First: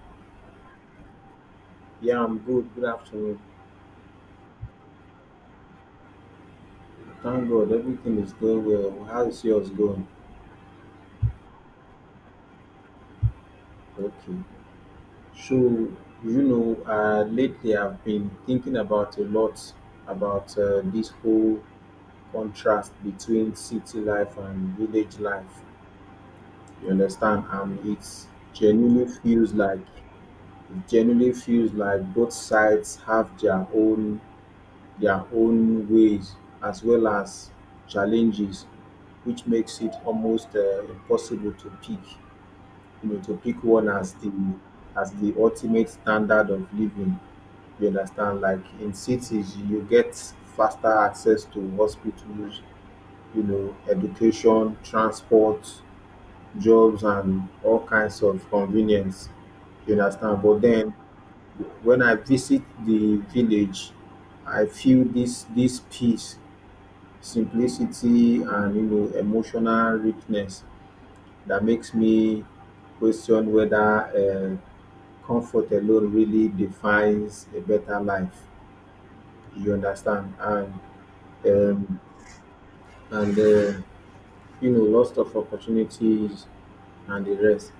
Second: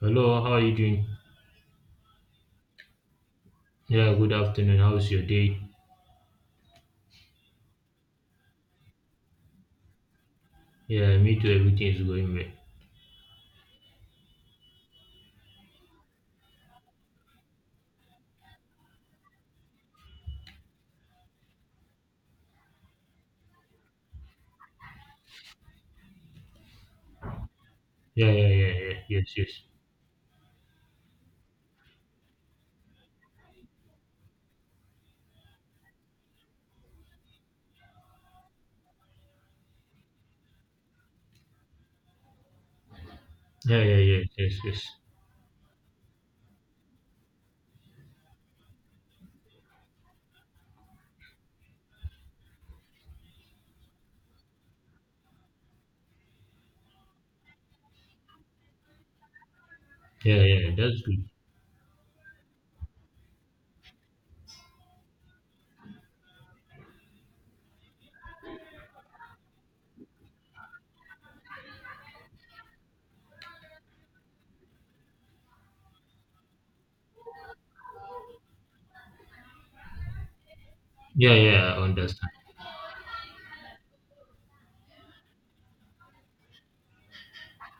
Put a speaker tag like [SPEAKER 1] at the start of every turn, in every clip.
[SPEAKER 1] Hello, how are you doing?
[SPEAKER 2] Yeah, I'm good. Good afternoon.
[SPEAKER 1] Yeah, good afternoon. How's your day?
[SPEAKER 2] Thank God everything is going well. How is yours going?
[SPEAKER 1] Yeah, me too. Everything is going well.
[SPEAKER 2] Okay. So, lately I've been thinking about a lot about this whole contrast between city life and village life. You understand? And
[SPEAKER 1] Yeah, yeah, yeah, yeah.
[SPEAKER 2] genuinely
[SPEAKER 1] Yes, yes.
[SPEAKER 2] feels like it genuinely feels like both sides have their own ways as well as challenges, which makes it almost impossible to pick,
[SPEAKER 1] Yeah,
[SPEAKER 2] one
[SPEAKER 1] yeah,
[SPEAKER 2] as
[SPEAKER 1] yeah,
[SPEAKER 2] the
[SPEAKER 1] yes, yes.
[SPEAKER 2] as the ultimate standard of living. You understand? Like in cities, you get faster access to hospitals, education, transport, jobs, and all kinds of convenience. You
[SPEAKER 1] Yeah,
[SPEAKER 2] understand?
[SPEAKER 1] yeah,
[SPEAKER 2] But
[SPEAKER 1] yeah.
[SPEAKER 2] then
[SPEAKER 1] That's good.
[SPEAKER 2] when I visit the village, I feel this peace, simplicity, and emotional richness that makes me question whether comfort alone really defines a better life. You understand? And
[SPEAKER 1] Yeah, yeah, I
[SPEAKER 2] um,
[SPEAKER 1] understand.
[SPEAKER 2] and uh, lots of opportunities and the rest.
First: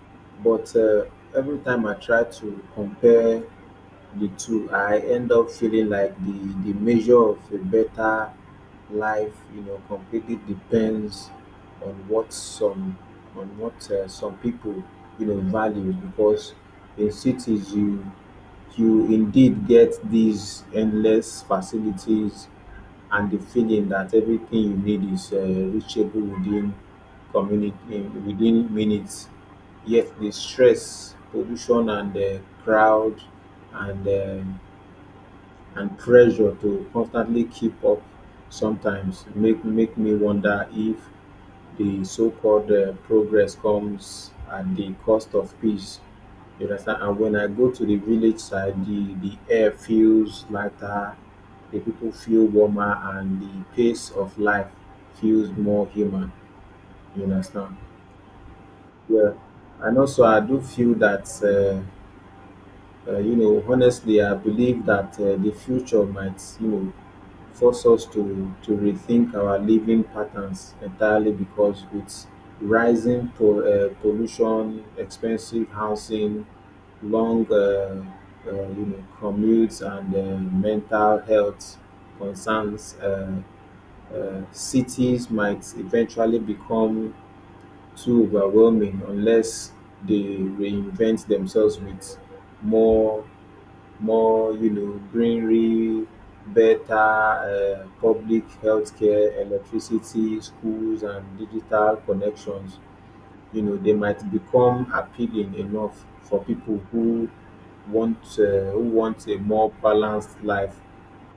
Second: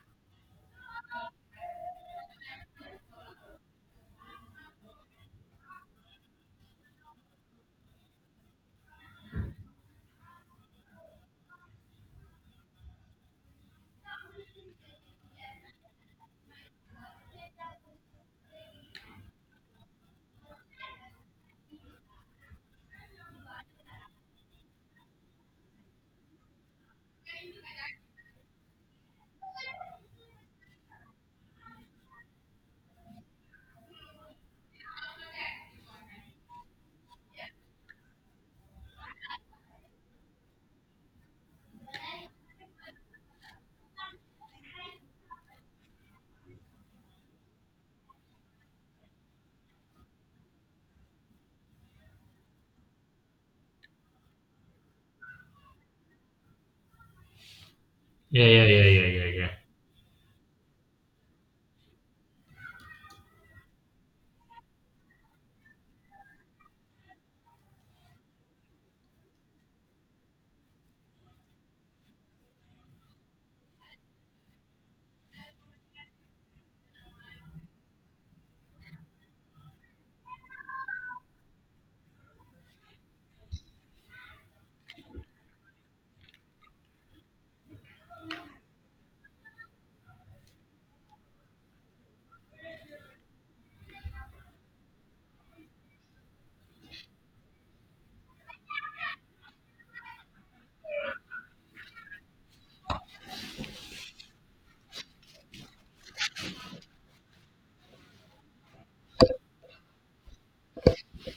[SPEAKER 2] But every time I try to compare the two, I end up feeling like the measure of a better life completely depends on what some, on what some people value, because in cities you indeed get these endless facilities and the feeling that everything you need is reachable within within minutes. Yet the stress, pollution, and the crowd, and uh, and pressure to constantly keep up sometimes make me wonder if the so-called progress comes at the cost of peace. You understand? And when I go to the village side, the air feels lighter, the people feel warmer, and the pace of life feels more human. You understand?
[SPEAKER 1] Yeah, yeah, yeah, yeah, yeah,
[SPEAKER 2] Yeah.
[SPEAKER 1] yeah.
[SPEAKER 2] And also I do feel that honestly I believe that the future might force us to rethink our living patterns entirely, because with rising pollution, expensive housing, long commutes, and mental health concerns, cities might eventually become too overwhelming unless they reinvent themselves with more more greenery, better public healthcare, electricity, schools, and digital connections. They might become appealing enough for people who want a more balanced life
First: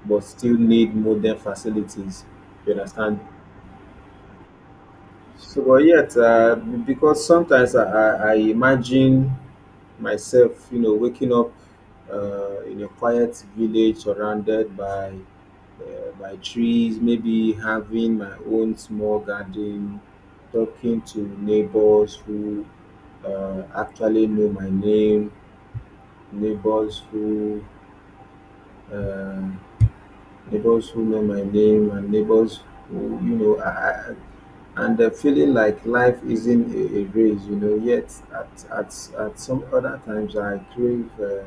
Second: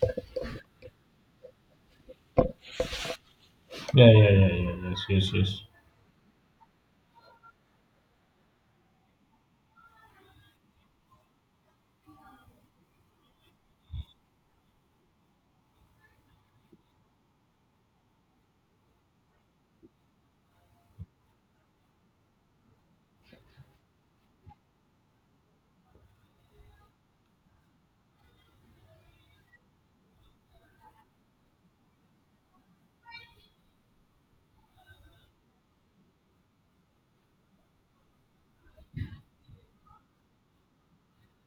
[SPEAKER 2] but still need modern facilities. You understand?
[SPEAKER 1] Yeah, yeah, yeah, yeah, yes, yes, yes.
[SPEAKER 2] So, but yet because sometimes I imagine myself waking up in a quiet village, surrounded by trees, maybe having my own small garden, talking to neighbors who actually know my name, neighbors who uh, neighbors who know my name, and neighbors who you know. I, and the feeling like life isn't a race, you know. Yet at some other times, I crave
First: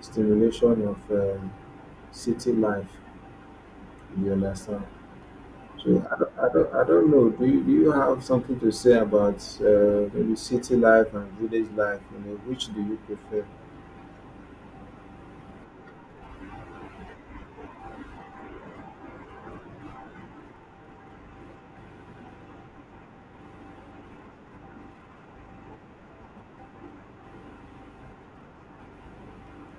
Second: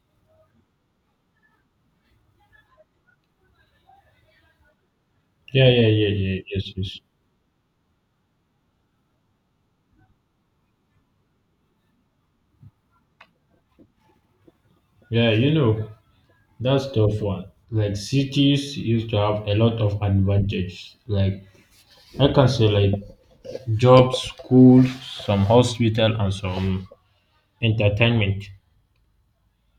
[SPEAKER 2] stimulation of city life. You understand?
[SPEAKER 1] Yeah, yeah,
[SPEAKER 2] So
[SPEAKER 1] yeah,
[SPEAKER 2] I don't,
[SPEAKER 1] yeah,
[SPEAKER 2] I
[SPEAKER 1] yes,
[SPEAKER 2] don't, I
[SPEAKER 1] yes.
[SPEAKER 2] don't know. Do you have something to say about maybe city life and village life? You know, which do you prefer?
[SPEAKER 1] Yeah, you know, that's tough one. Like cities used to have a lot of advantages. Like I can say like jobs, schools, some hospital and some entertainment.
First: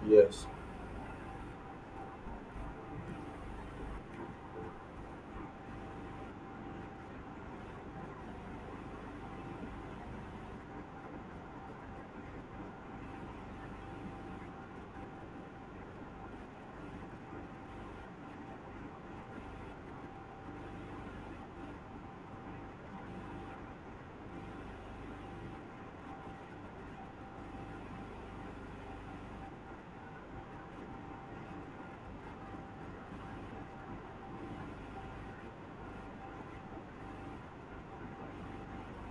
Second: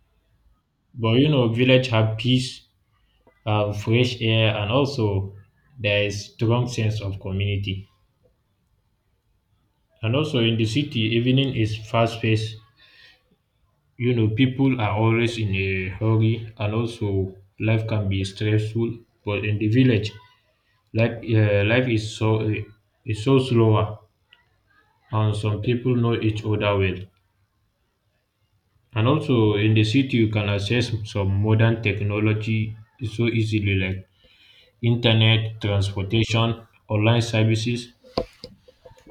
[SPEAKER 2] Yes,
[SPEAKER 1] But you know, village have peace, fresh air, and also there is strong sense of community. And also in the city, evening is fast paced. You know, people are always in a hurry, and also life can be stressful. But in the village, life is so slower, and some people know each other well. And also in the city, you can access some modern technology so easily, like internet, transportation, online services,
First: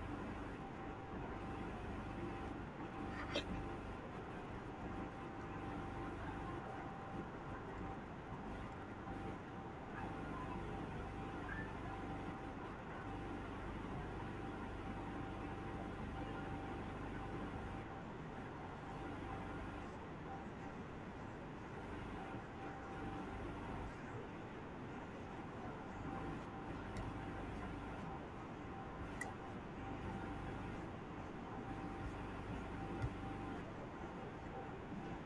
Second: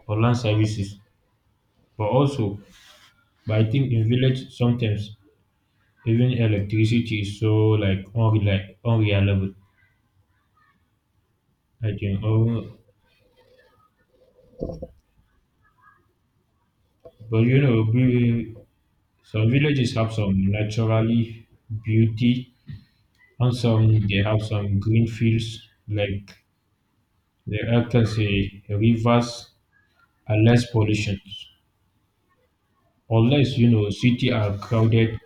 [SPEAKER 1] online services. But also, but I think in village sometimes even electricity is so like unreliable. I think, oh, but you know, some villages have some naturally beauty and some they have some green fields like the I can say rivers and less pollution. Unless you know city are crowded.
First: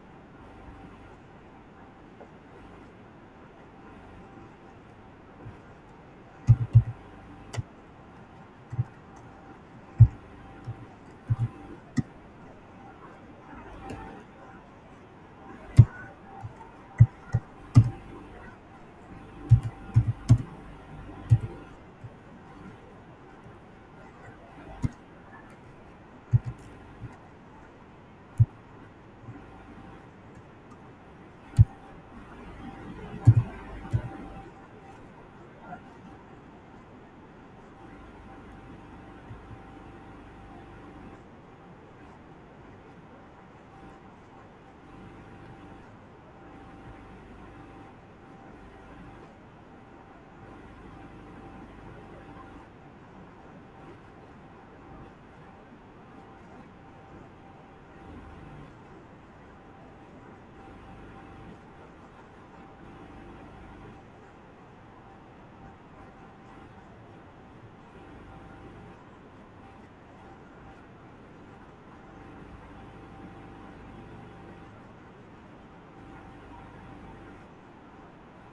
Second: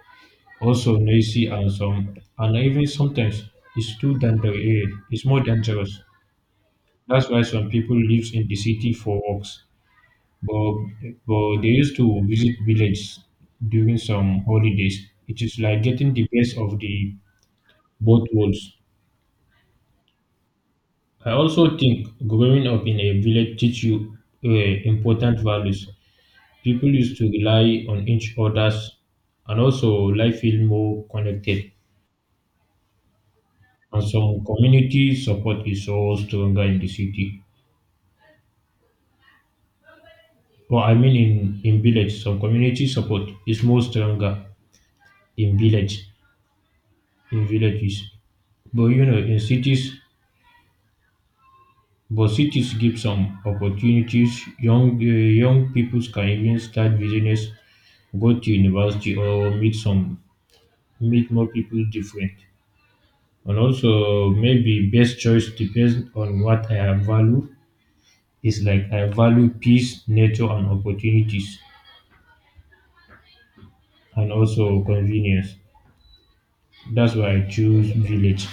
[SPEAKER 1] Also noisy and some and even sometimes it's too danger eh, it's more dangerous. That's why some people lives in the city for works. But but they used to visit village during some holidays. It is like getting the best of the both worlds. I also think growing up in a village teach you uh, important values. People used to rely on each others and also life feel more connected. And some community support is all stronger in the city. Well, I mean in village. Some community support is more stronger in village, in villages. But you know, in cities, but cities give some opportunities. Young people can even start business, go to university, or meet more people different. And also maybe best choice depends on what I value. It's like I value peace, nature, and opportunities and also convenience. That's why I choose village.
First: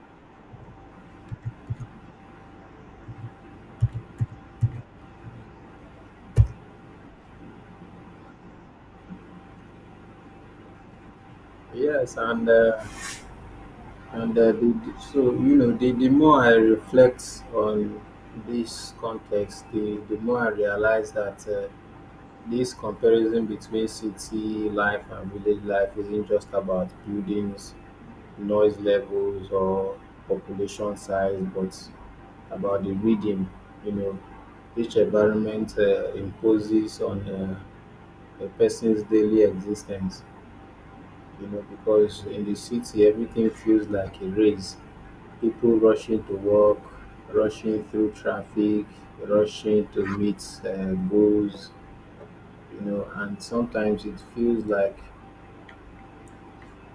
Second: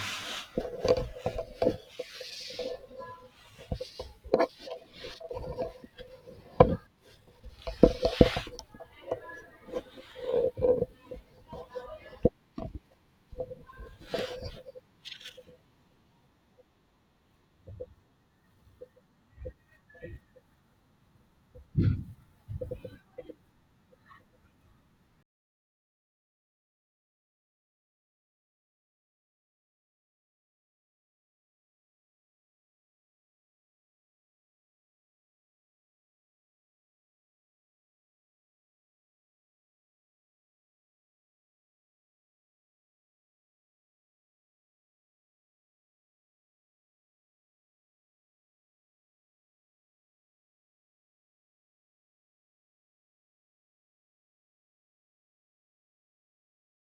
[SPEAKER 2] yes, and the more I reflect on this context, the more I realize that this comparison between city life and village life isn't just about buildings, noise levels, or population size, but about the rhythm. You know, each environment imposes on a person's daily existence. You know, because in the city, everything feels like a race. People rushing to work, rushing through traffic, rushing to meet goals. You know, and sometimes it feels like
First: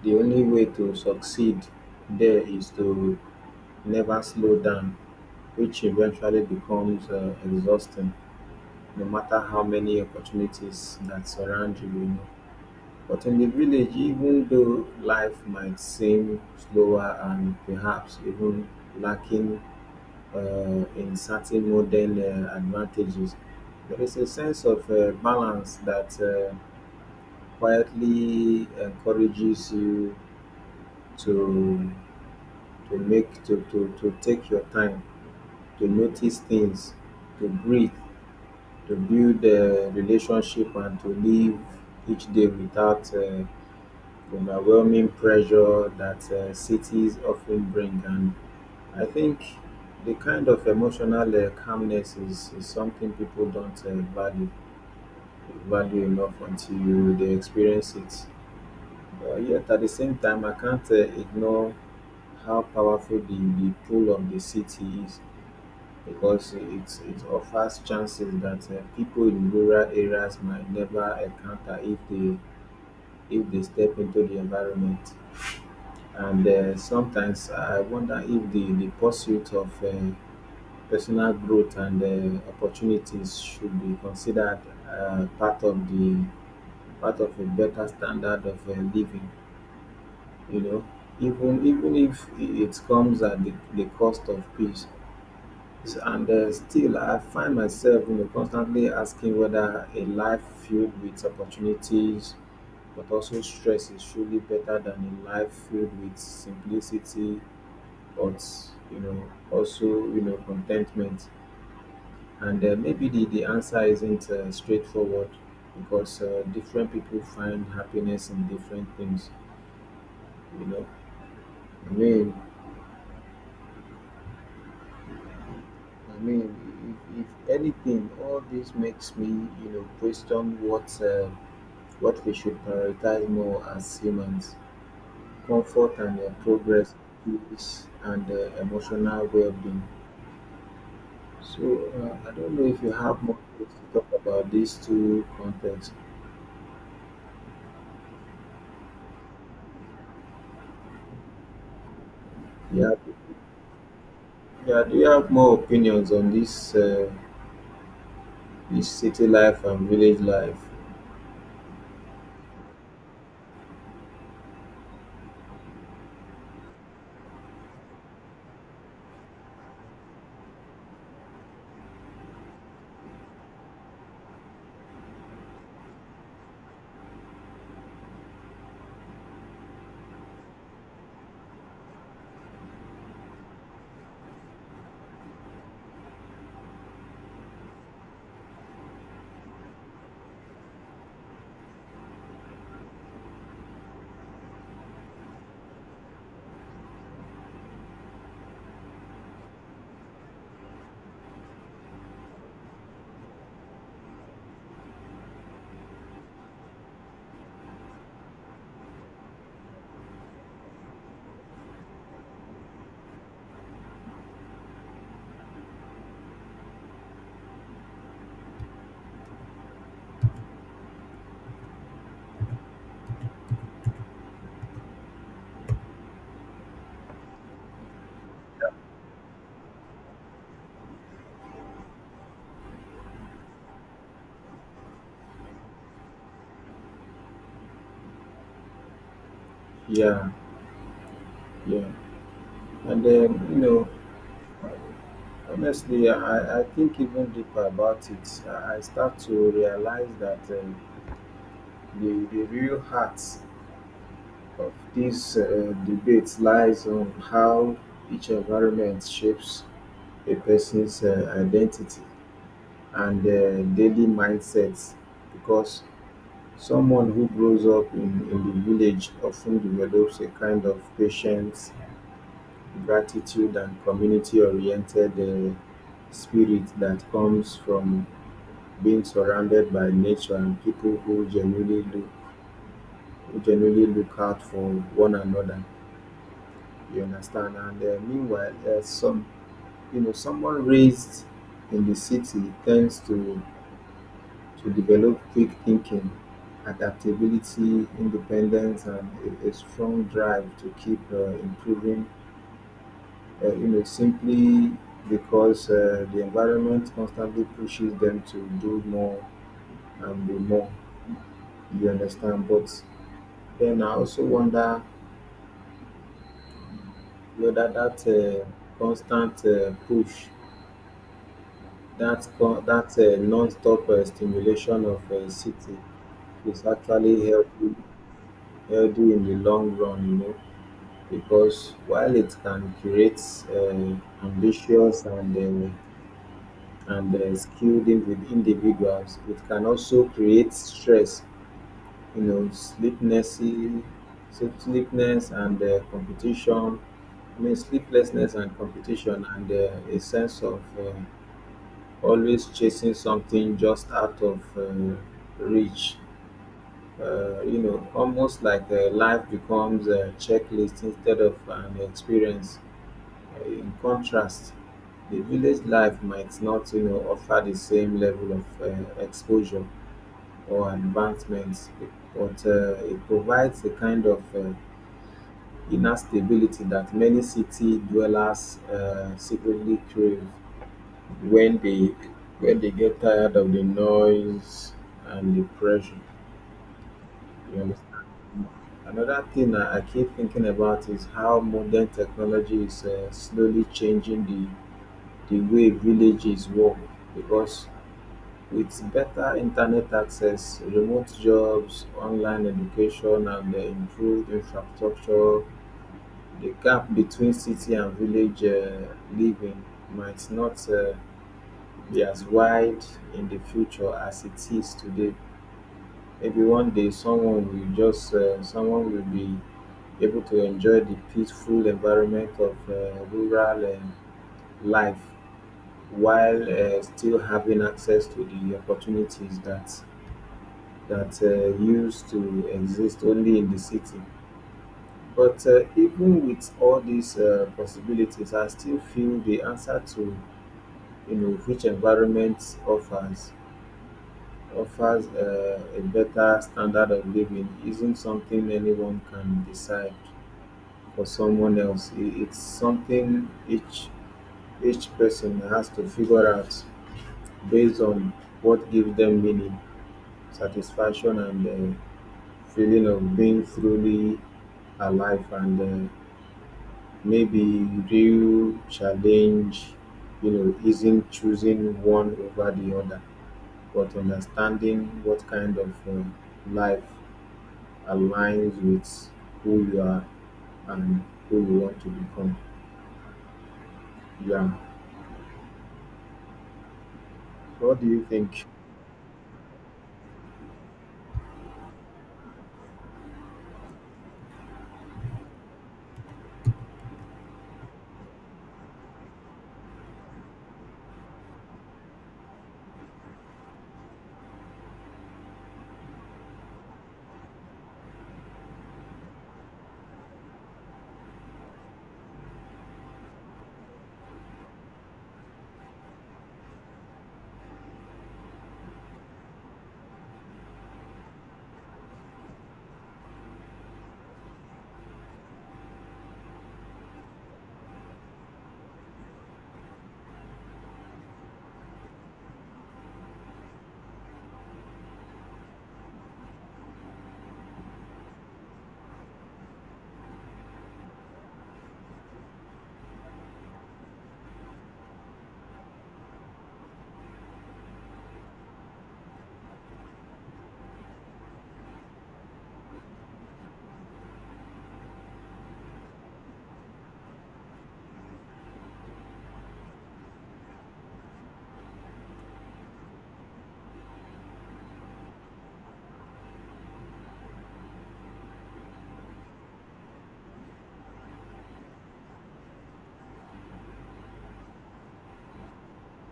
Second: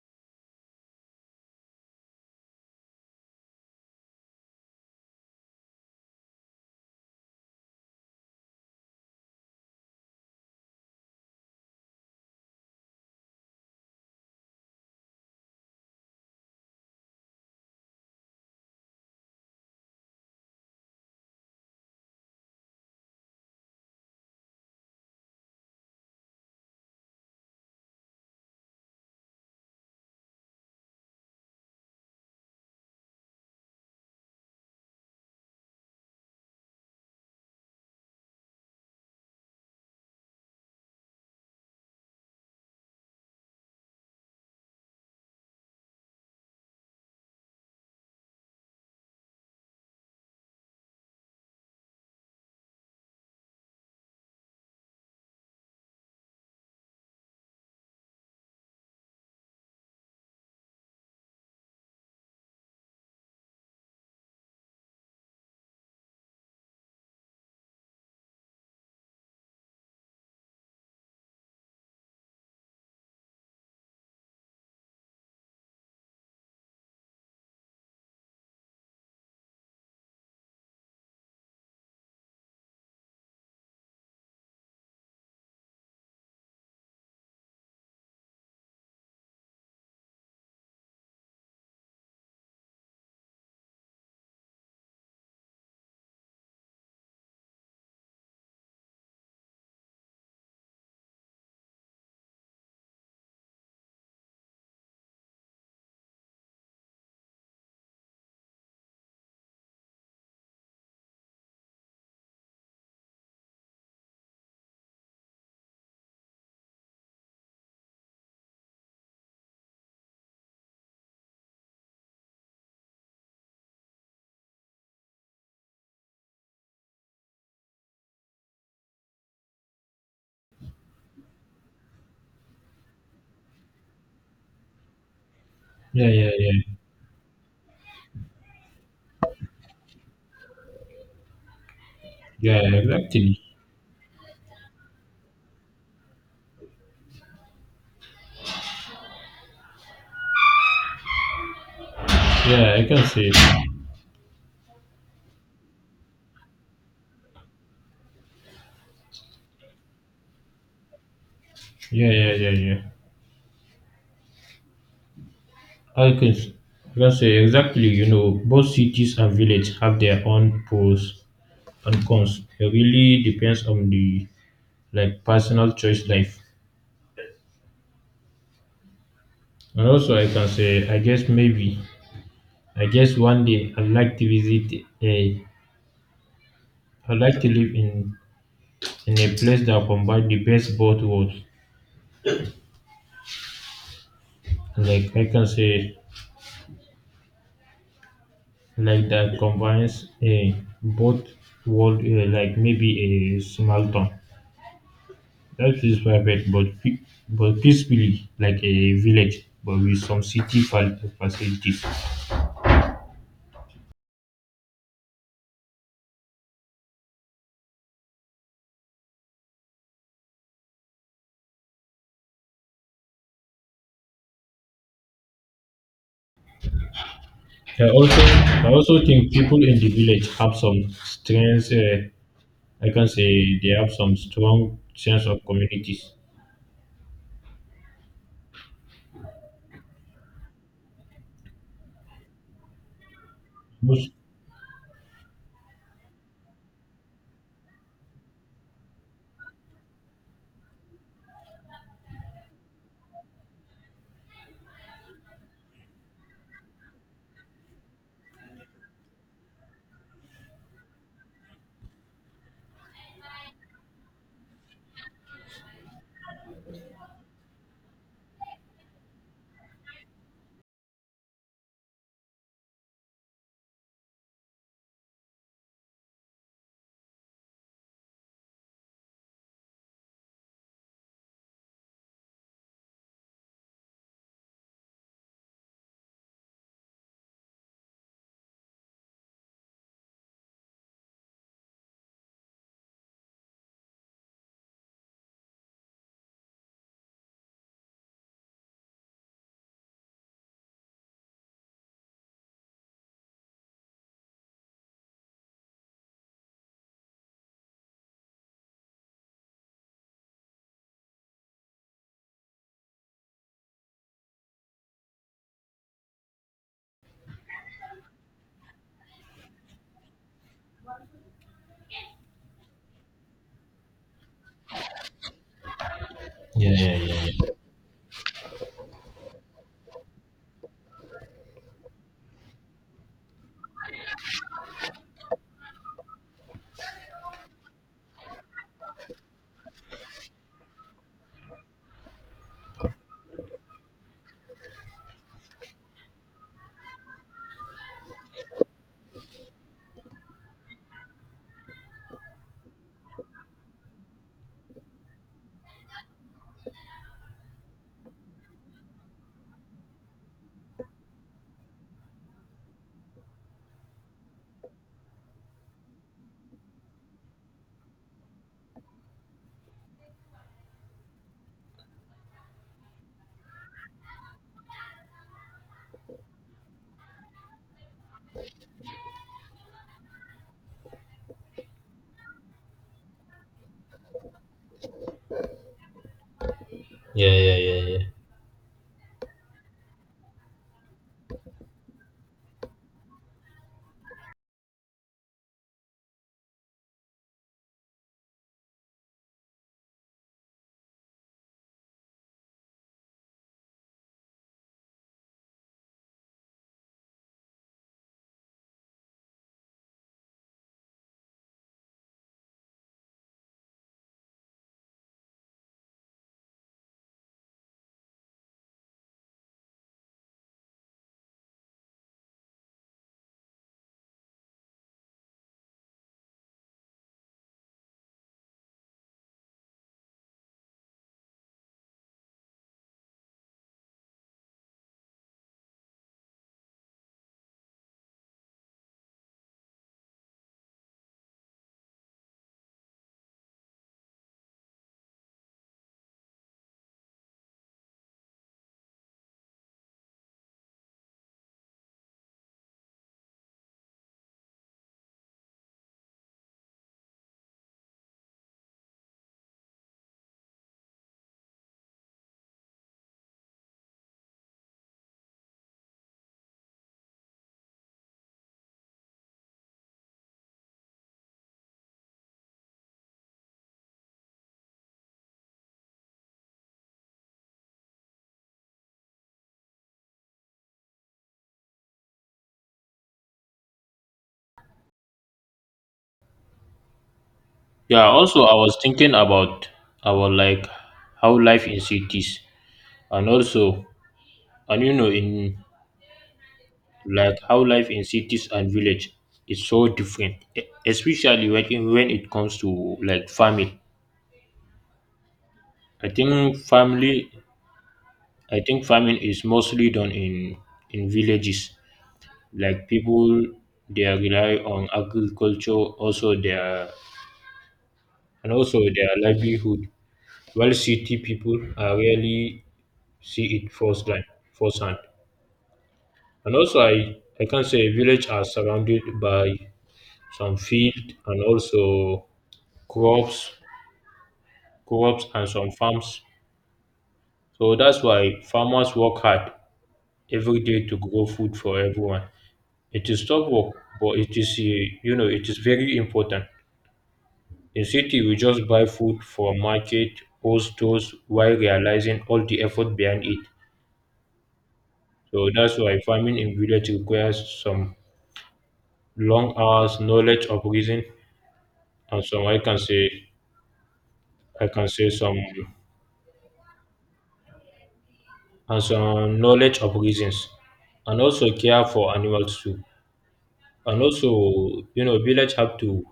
[SPEAKER 2] the only way to succeed there is to never slow down, which eventually becomes exhausting no matter how many opportunities that surround you, you know. But in the village, even though life might seem slower and perhaps even lacking uh, in certain modern advantages, there is a sense of balance that quietly encourages you to to take your time, to notice things, to breathe, to build relationship, and to live each day without overwhelming pressure that cities often bring. And I think the kind of emotional calmness is something people don't value enough until they experience it. But yet at the same time, I can't ignore how powerful the pull of the city is, because it offers chances that people in rural areas might never encounter if they step into the environment. And sometimes I wonder if the pursuit of personal growth and opportunities should be considered part of a better standard of living. You know, even if it comes at the cost of peace. And still, I find myself constantly asking whether a life filled with opportunities but also stress is truly better than a life filled with simplicity, but you know, also, contentment. And maybe the answer isn't straightforward, because different people find happiness in different things. You know, I mean, I mean, if anything, all this makes me question what. What we should prioritize more as humans: comfort
[SPEAKER 1] Yeah,
[SPEAKER 2] and
[SPEAKER 1] yeah, yeah,
[SPEAKER 2] progress, peace and emotional well being. So, I don't
[SPEAKER 1] yeah,
[SPEAKER 2] know
[SPEAKER 1] yeah,
[SPEAKER 2] if you have more
[SPEAKER 1] exactly.
[SPEAKER 2] things to talk about these two contexts.
[SPEAKER 1] Yeah, I
[SPEAKER 2] Yeah,
[SPEAKER 1] can say.
[SPEAKER 2] yeah, do you have more opinions on this city life and village life?
[SPEAKER 1] Yeah, yeah, yeah, yeah. I can, s- I can say exactly. You know, both cities and village have their own pros and cons. It really depends on the like personal choice life. And also, I can say, I guess maybe, I guess one day I'd like to I'd like to live in a place that combines the best both worlds. Like I can say, like that combines a both world like maybe a small town that is private but but peacefully like a village but with some city facilities. I also think people in the village have some strengths, I can say they have some strong sense of communities
[SPEAKER 2] Yeah, yeah. And then,
[SPEAKER 1] most.
[SPEAKER 2] honestly, I think even deeper about it. I start to realize that the real heart of this debate lies on how each environment shapes a person's identity and daily mindsets, because someone who grows up in the village often develops a kind of patience, gratitude, and community oriented spirit that comes from being surrounded by nature and people who genuinely look out for one another. You understand? And meanwhile, someone raised in the city tends to develop quick thinking, adaptability, independence, and a strong drive to keep improving. Simply because the environment constantly pushes them to do more and be more. You understand? But then I also wonder whether that uh, constant push, that non-stop stimulation of city, is
[SPEAKER 1] Yeah, yeah, yeah,
[SPEAKER 2] actually
[SPEAKER 1] yeah,
[SPEAKER 2] healthy in the long run, you know, because while it can create uh, ambitious and skilled individuals, it can also create stress, you know, sleepnessy, sleeplessness and competition. I mean, sleeplessness and competition, and a sense of always chasing something just out of reach. Almost like life becomes a checklist instead of an experience. In contrast, the village life might not offer the same level of exposure or advancements, but it provides a kind of inner stability that many city dwellers secretly crave when they when they get tired of the noise and the pressure.
[SPEAKER 1] yeah, yeah,
[SPEAKER 2] You
[SPEAKER 1] yeah,
[SPEAKER 2] understand?
[SPEAKER 1] yeah.
[SPEAKER 2] Another thing I keep thinking about is how modern technology is slowly changing the way villages work, because with better internet access, remote jobs, online education, and the improved infrastructure, the gap between city and village living might not be as wide in the future as it is today. Maybe one day someone will be able to enjoy the peaceful environment of rural life while still having access to the opportunities that used to exist only in the city. But even with all these possibilities, I still feel the answer to which environment offers a better standard of living isn't something anyone can decide for someone else. It's something each person has to figure out based on what gives them meaning, satisfaction, and the feeling of being truly alive. And maybe real challenge, you know, isn't choosing one over the other, but understanding what kind of life aligns with who you are and who you want to become. Yeah. What do
[SPEAKER 1] Yeah,
[SPEAKER 2] you
[SPEAKER 1] also
[SPEAKER 2] think?
[SPEAKER 1] I was thinking about like how life in cities and also. And you know, in like how life in cities and village is so different, especially when it comes to like farming. I think family, I think farming is mostly done in villages. Like people, they rely on agriculture, also their and also their livelihood. While city people are rarely see it firsthand, firsthand. And also, I can say village are surrounded by some field and also crops, crops and some farms. So that's why farmers work hard every day to grow food for everyone. It is tough work, but it is you know it is very important. In city, we just buy food from market or stores while realizing all the effort behind it. So that's why farming in village requires some long hours, knowledge of reason, and some I can say some and some knowledge of reasons, and also care for animals too. And also, you know, village have to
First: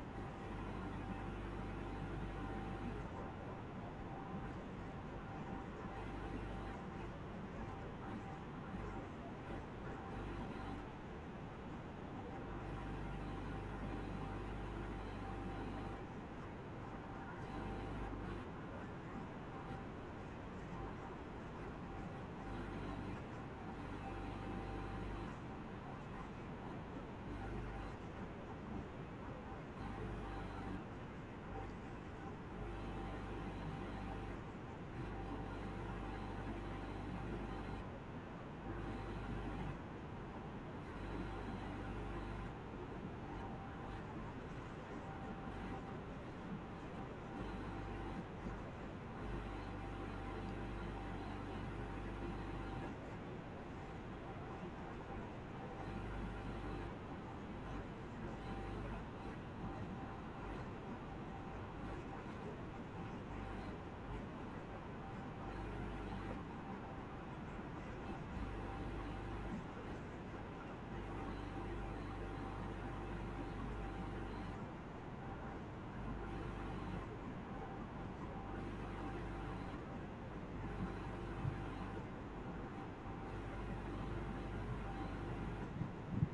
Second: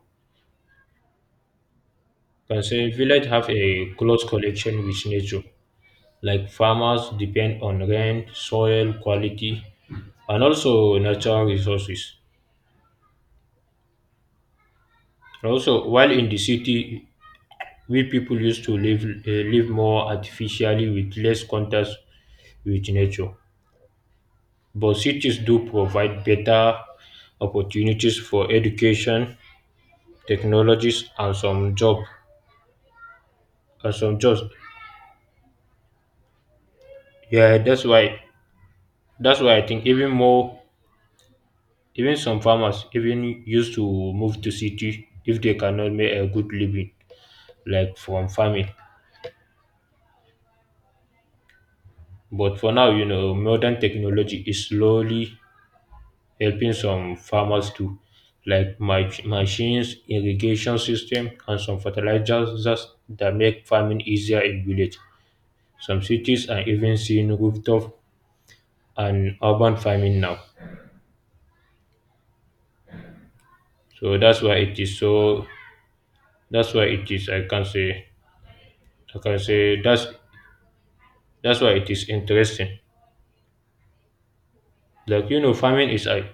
[SPEAKER 1] can say village have a close connection with nature. Like farmers depend on rain, soil quality, and also natural resources. And also, while in the city, we people used to live more artificially with less contact with nature. But cities do provide better opportunities for education, technologies, and some job and some jobs. Yeah, that's why I think even more. Even some farmers even used to move to city if they cannot make a good living like from farming. But for now, you know, modern technology is slowly helping some farmers too, like machines, irrigation system, and some fertilizers that make farming easier in village. Some cities are even seeing rooftop and urban farming now. So that's why it is so. That's why it is. I can say. I can say that's that's why it is interesting. Like you know, farming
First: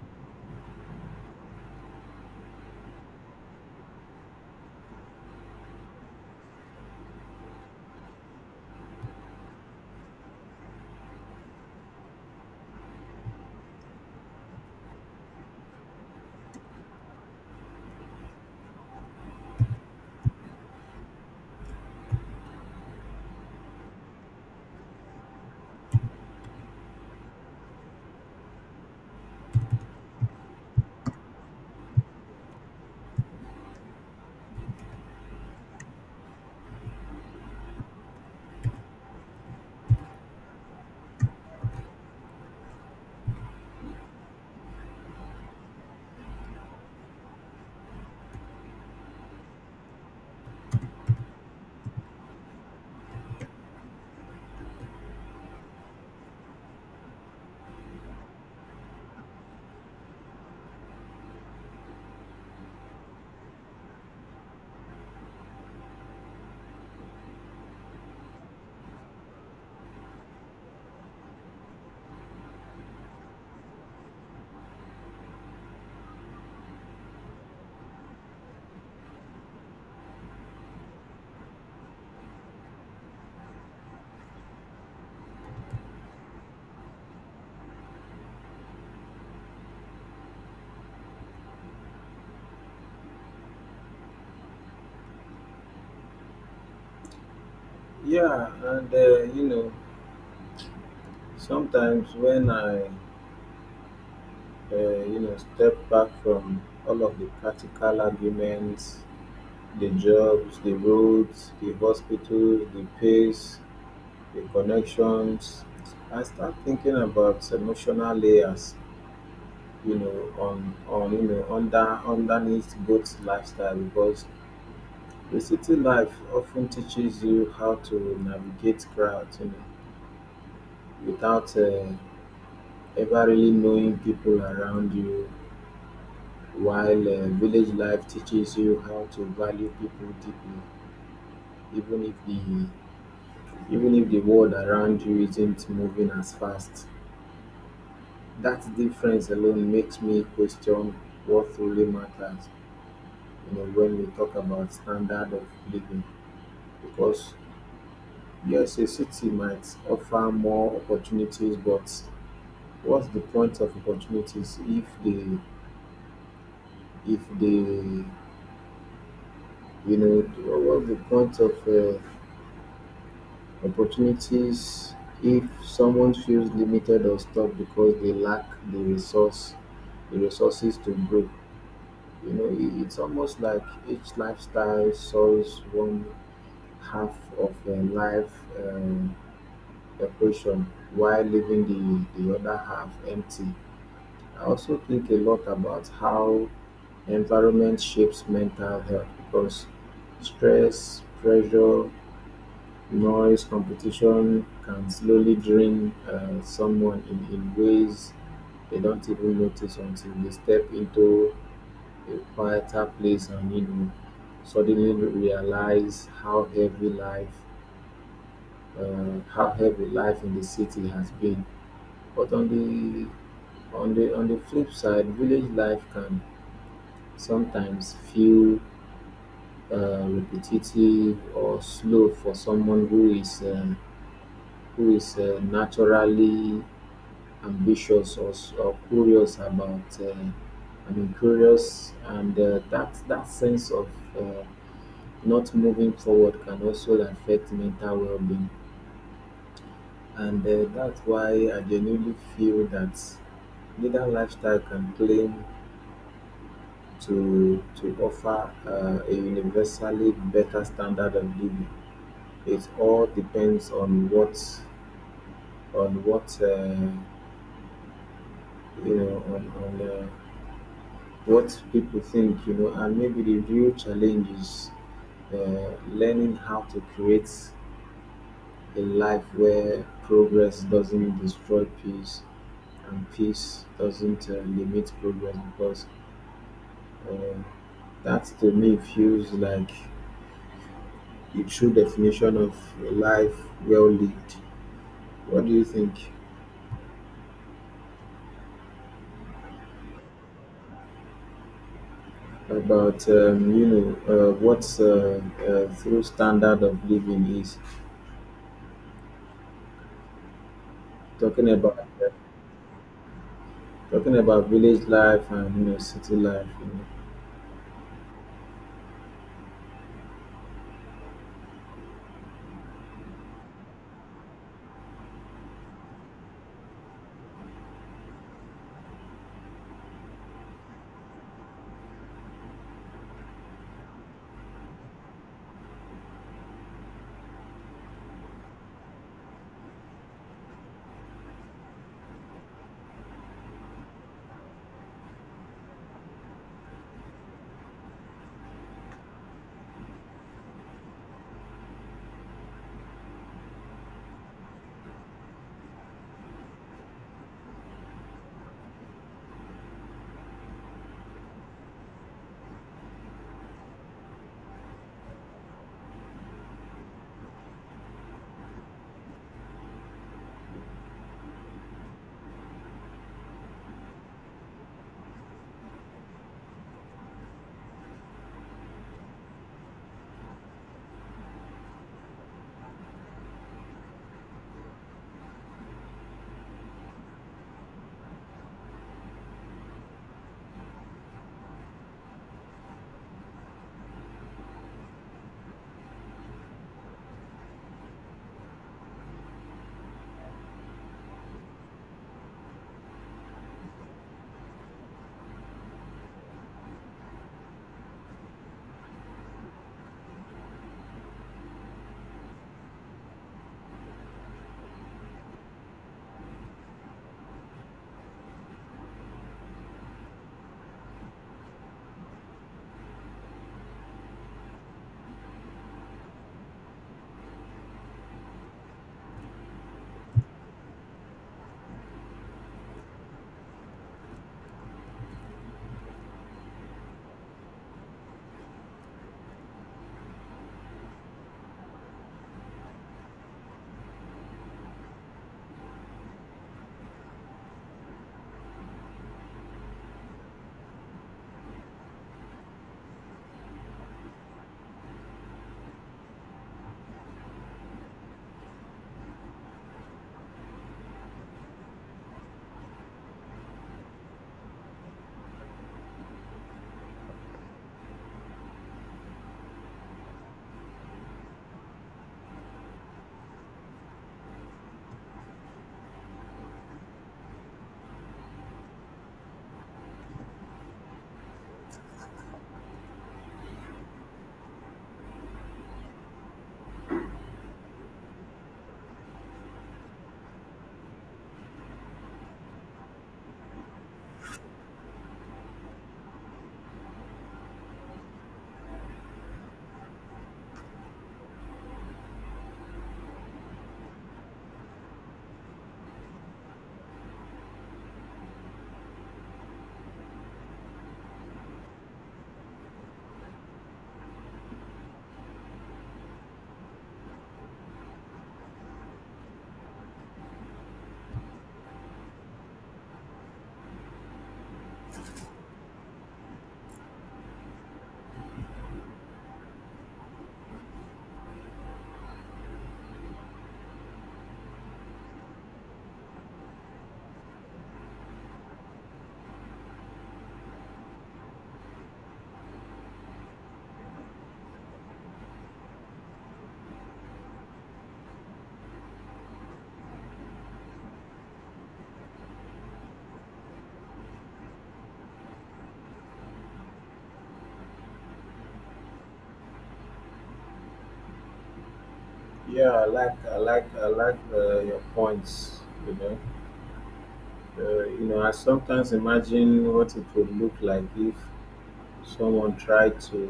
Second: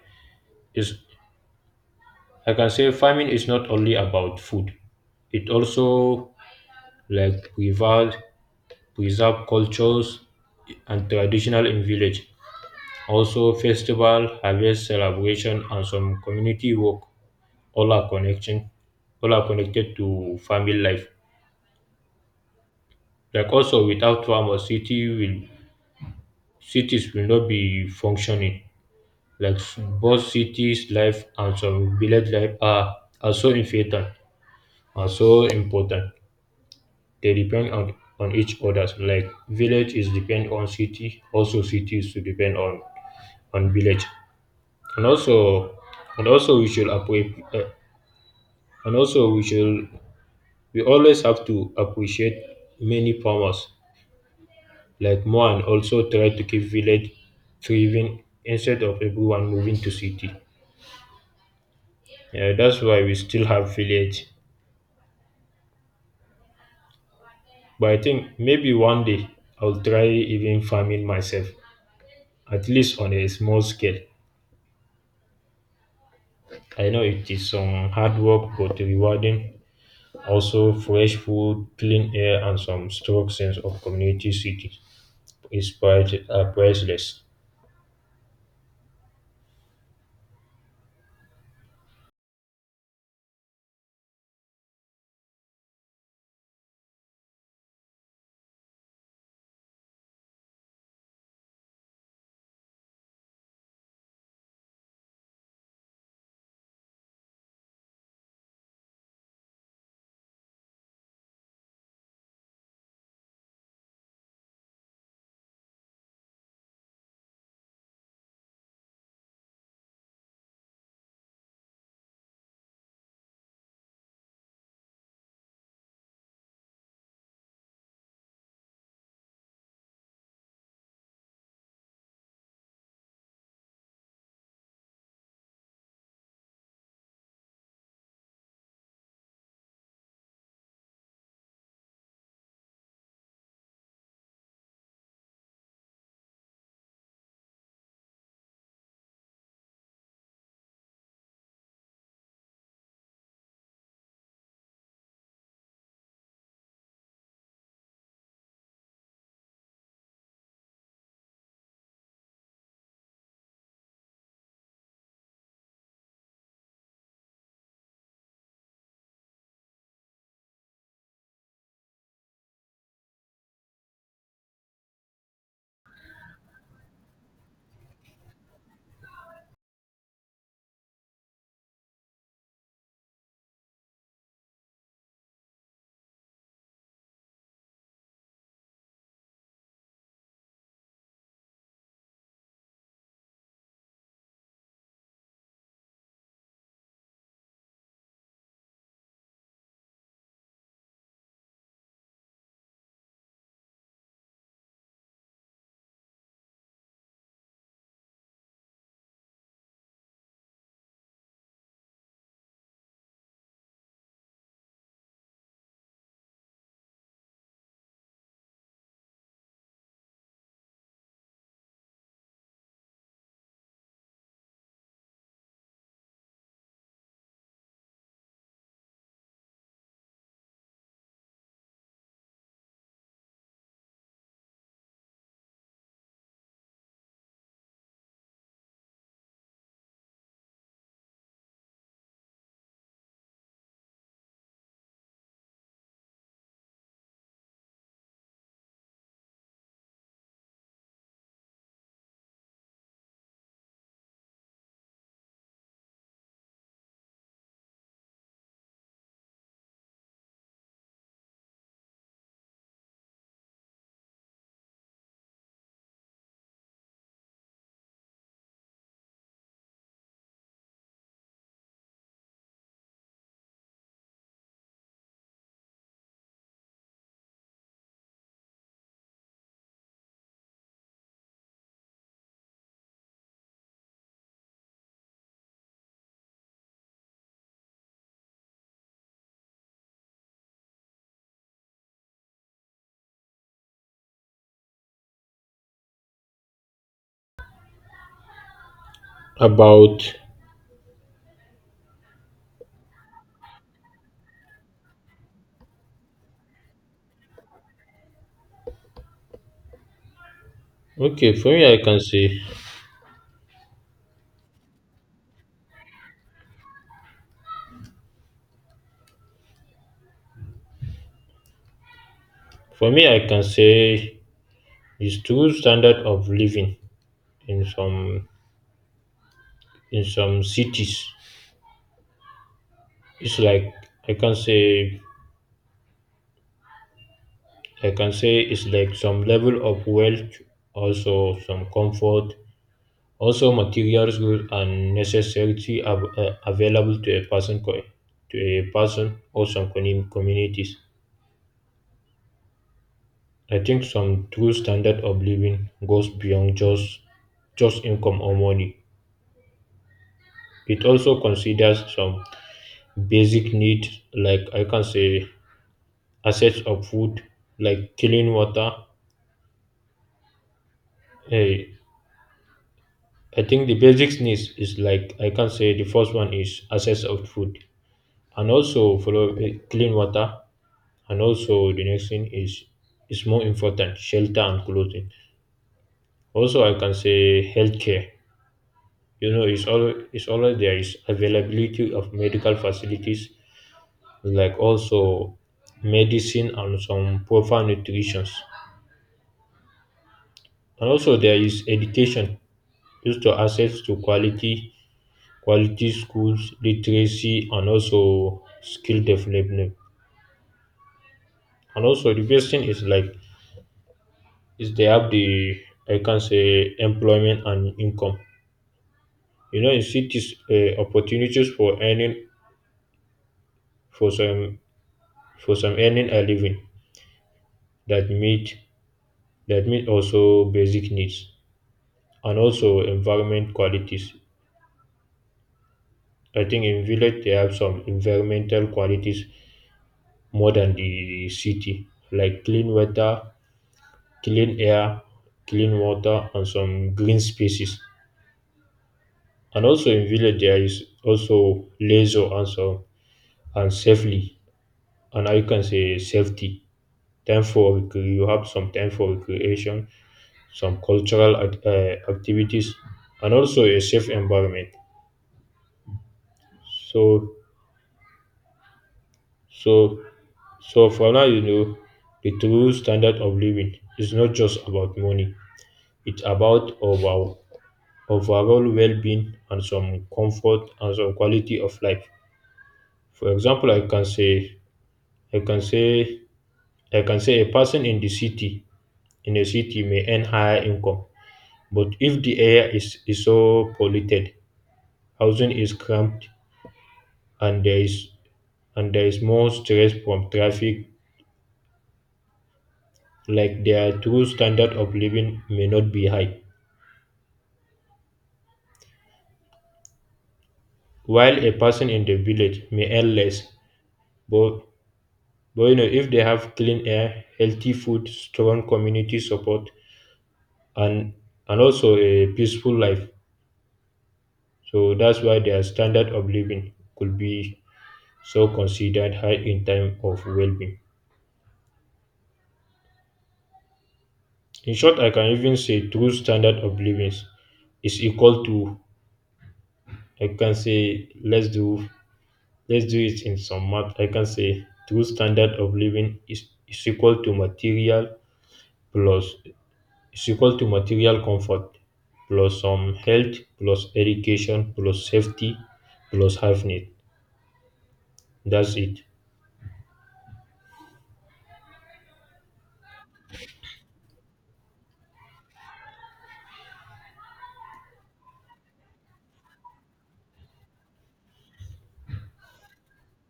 [SPEAKER 1] is I can say farming is not only about food. It also like preserve cultures and traditional in village. Also festival, harvest celebration and some community work all are connection all are connected to family life. Like also without farmers city will cities will not be functioning. Like both cities life and some are so important. Are so important. They depend on each other. Like village is depend on city, also city is to depend on village. And also, and also we should appreciate. And also we should We always have to appreciate many farmers like more and also try to keep village thriving instead of everyone moving to city. Yeah, that's why we still have village. But I think maybe one day I'll try even farming myself, at least on a small scale. I know it is some hard work but rewarding. Also, fresh food, clean air, and some strong sense of community city is priceless.
[SPEAKER 2] Yeah, and sometimes when I, step back from all of the practical arguments: the jobs, the roads, the hospitals, the pace, the connections, I start thinking about emotional layers, you know, on you know under underneath both lifestyle, because the city life often teaches you how to navigate crowds, you know, without ever really knowing people around you, while village life teaches you how to value people deeply, even if the even if the world around you isn't moving as fast. That difference alone makes me question what truly matters, you know, when we talk about standard of living, because yes, a city might offer more opportunities, but what's the point of opportunities if they you know what's the point of opportunities if someone feels limited or stuck because they lack the resource the resources to grow. It's almost like each lifestyle solves one half of a life um, equation, while leaving the other half empty. I also think a lot about how environment shapes mental health, because stress, pressure, noise, competition can slowly drain someone in ways they don't even notice until they step into a quieter place and suddenly realize how heavy life in the city has been. But on the flip side, village life can sometimes feel repetitive or slow for someone who is naturally ambitious or curious about I mean curious, and that sense of uh, not moving forward can also affect mental well-being. And that's why I genuinely feel that neither lifestyle can claim to offer a universally better standard of living. It all depends on what on what uh, you know on what people think, you know, and maybe the real challenge is learning how to create a life where progress doesn't destroy peace and peace doesn't limit progress, because uh, that to me feels like the true definition of a life well lived. What do you think?
[SPEAKER 1] About
[SPEAKER 2] About what through standard of living is,
[SPEAKER 1] okay, for
[SPEAKER 2] talking
[SPEAKER 1] me, I
[SPEAKER 2] about
[SPEAKER 1] can say
[SPEAKER 2] village life and city life.
[SPEAKER 1] for me, I can say is true standard of living in some in some cities. It's like I can say I can say it's like some level of wealth, also some comfort, also, materials goods and necessity available to a to a person or some communities. I think some true standard of living goes beyond just income or money. It also considers some basic needs like I can say assets of food, like clean water. Hey, I think the basic needs is like I can say the first one is access of food and also follow clean water and also the next thing is more important shelter and clothing, also I can say healthcare. You know, it's always there is availability of medical facilities, like also medicine and some proper nutrition, and also there is education, just to access to quality quality schools, literacy and also skill development. And also the best thing is like is they have the I can say employment and income. You know, in cities, opportunities for earning for some for some earning a living that meet that meet also basic needs and also environment qualities. I think in village they have some environmental qualities more than the city, like clean water, clean air, clean water, and some green spaces. And also in village there is also leisure and and safely, and I can say safety, time for you have some time for recreation, some cultural activities and also a safe environment. So so so for now you know the true standard of living is not just about money, it's about our overall well-being and some comfort and some quality of life. For example I can say I can say a person in the city in a city may earn higher income, but if the is so polluted, housing is cramped and there is and there is more stress from traffic like their true standard of living may not be high. While a person in the village may earn less, but, but you know if they have clean air, healthy food, strong community support and and also a peaceful life. So that's why their standard of living could be so considered high in time of well-being. In short, I can even say true standard of living is equal to I can say let's do it in some math. I can say true standard of living is equal to material plus is equal to material comfort plus some health plus education plus safety plus hyphenate. Need. That's it.
[SPEAKER 2] Yeah, I like your points, you know. I sometimes imagine what it would look like if someone tried to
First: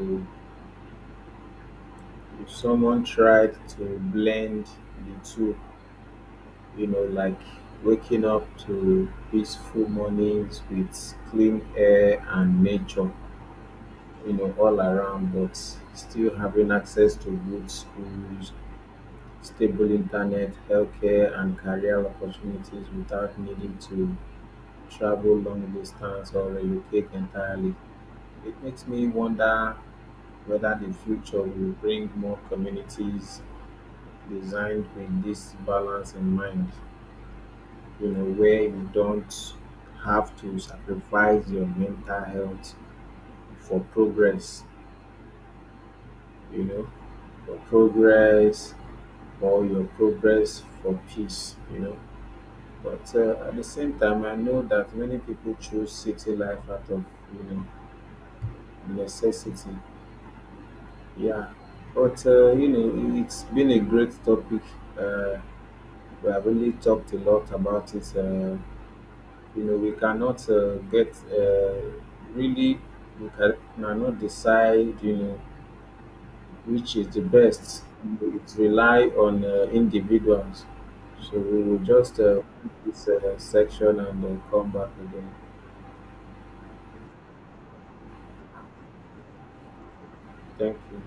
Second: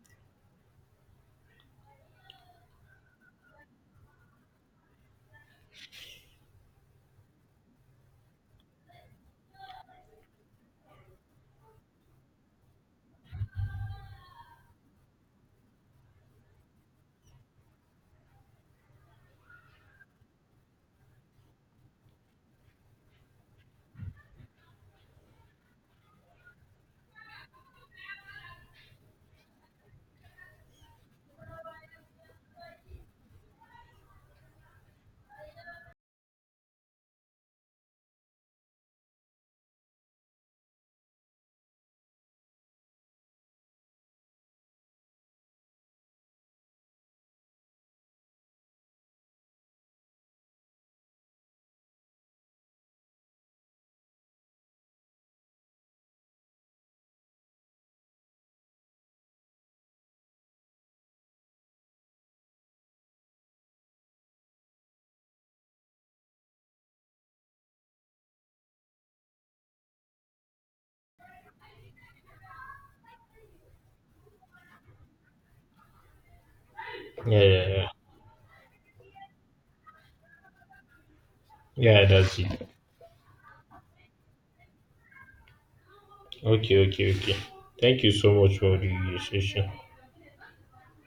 [SPEAKER 2] someone tried to blend the two, like waking up to peaceful mornings with clean air and nature, you know, all around, but still having access to good schools, stable internet, healthcare, and career opportunities without needing to travel long distance or relocate entirely. It makes me wonder whether the future will bring more communities designed with this balance in mind, you know, where you don't have to sacrifice your mental health for progress, you know, for progress or your progress for peace, you know. But at the same time, I know that many people choose city life out of you know necessity. Yeah, but it's been a great topic. Uh, we have really talked a lot about it. We cannot get really we can- cannot decide which is the
[SPEAKER 1] Yeah, yeah,
[SPEAKER 2] best.
[SPEAKER 1] yeah.
[SPEAKER 2] It rely on individuals. So we will
[SPEAKER 1] Yeah,
[SPEAKER 2] just
[SPEAKER 1] that's it.
[SPEAKER 2] this section and come back again.
[SPEAKER 1] Okay, okay, okay. Thank you so much for the session.
[SPEAKER 2] Thank you.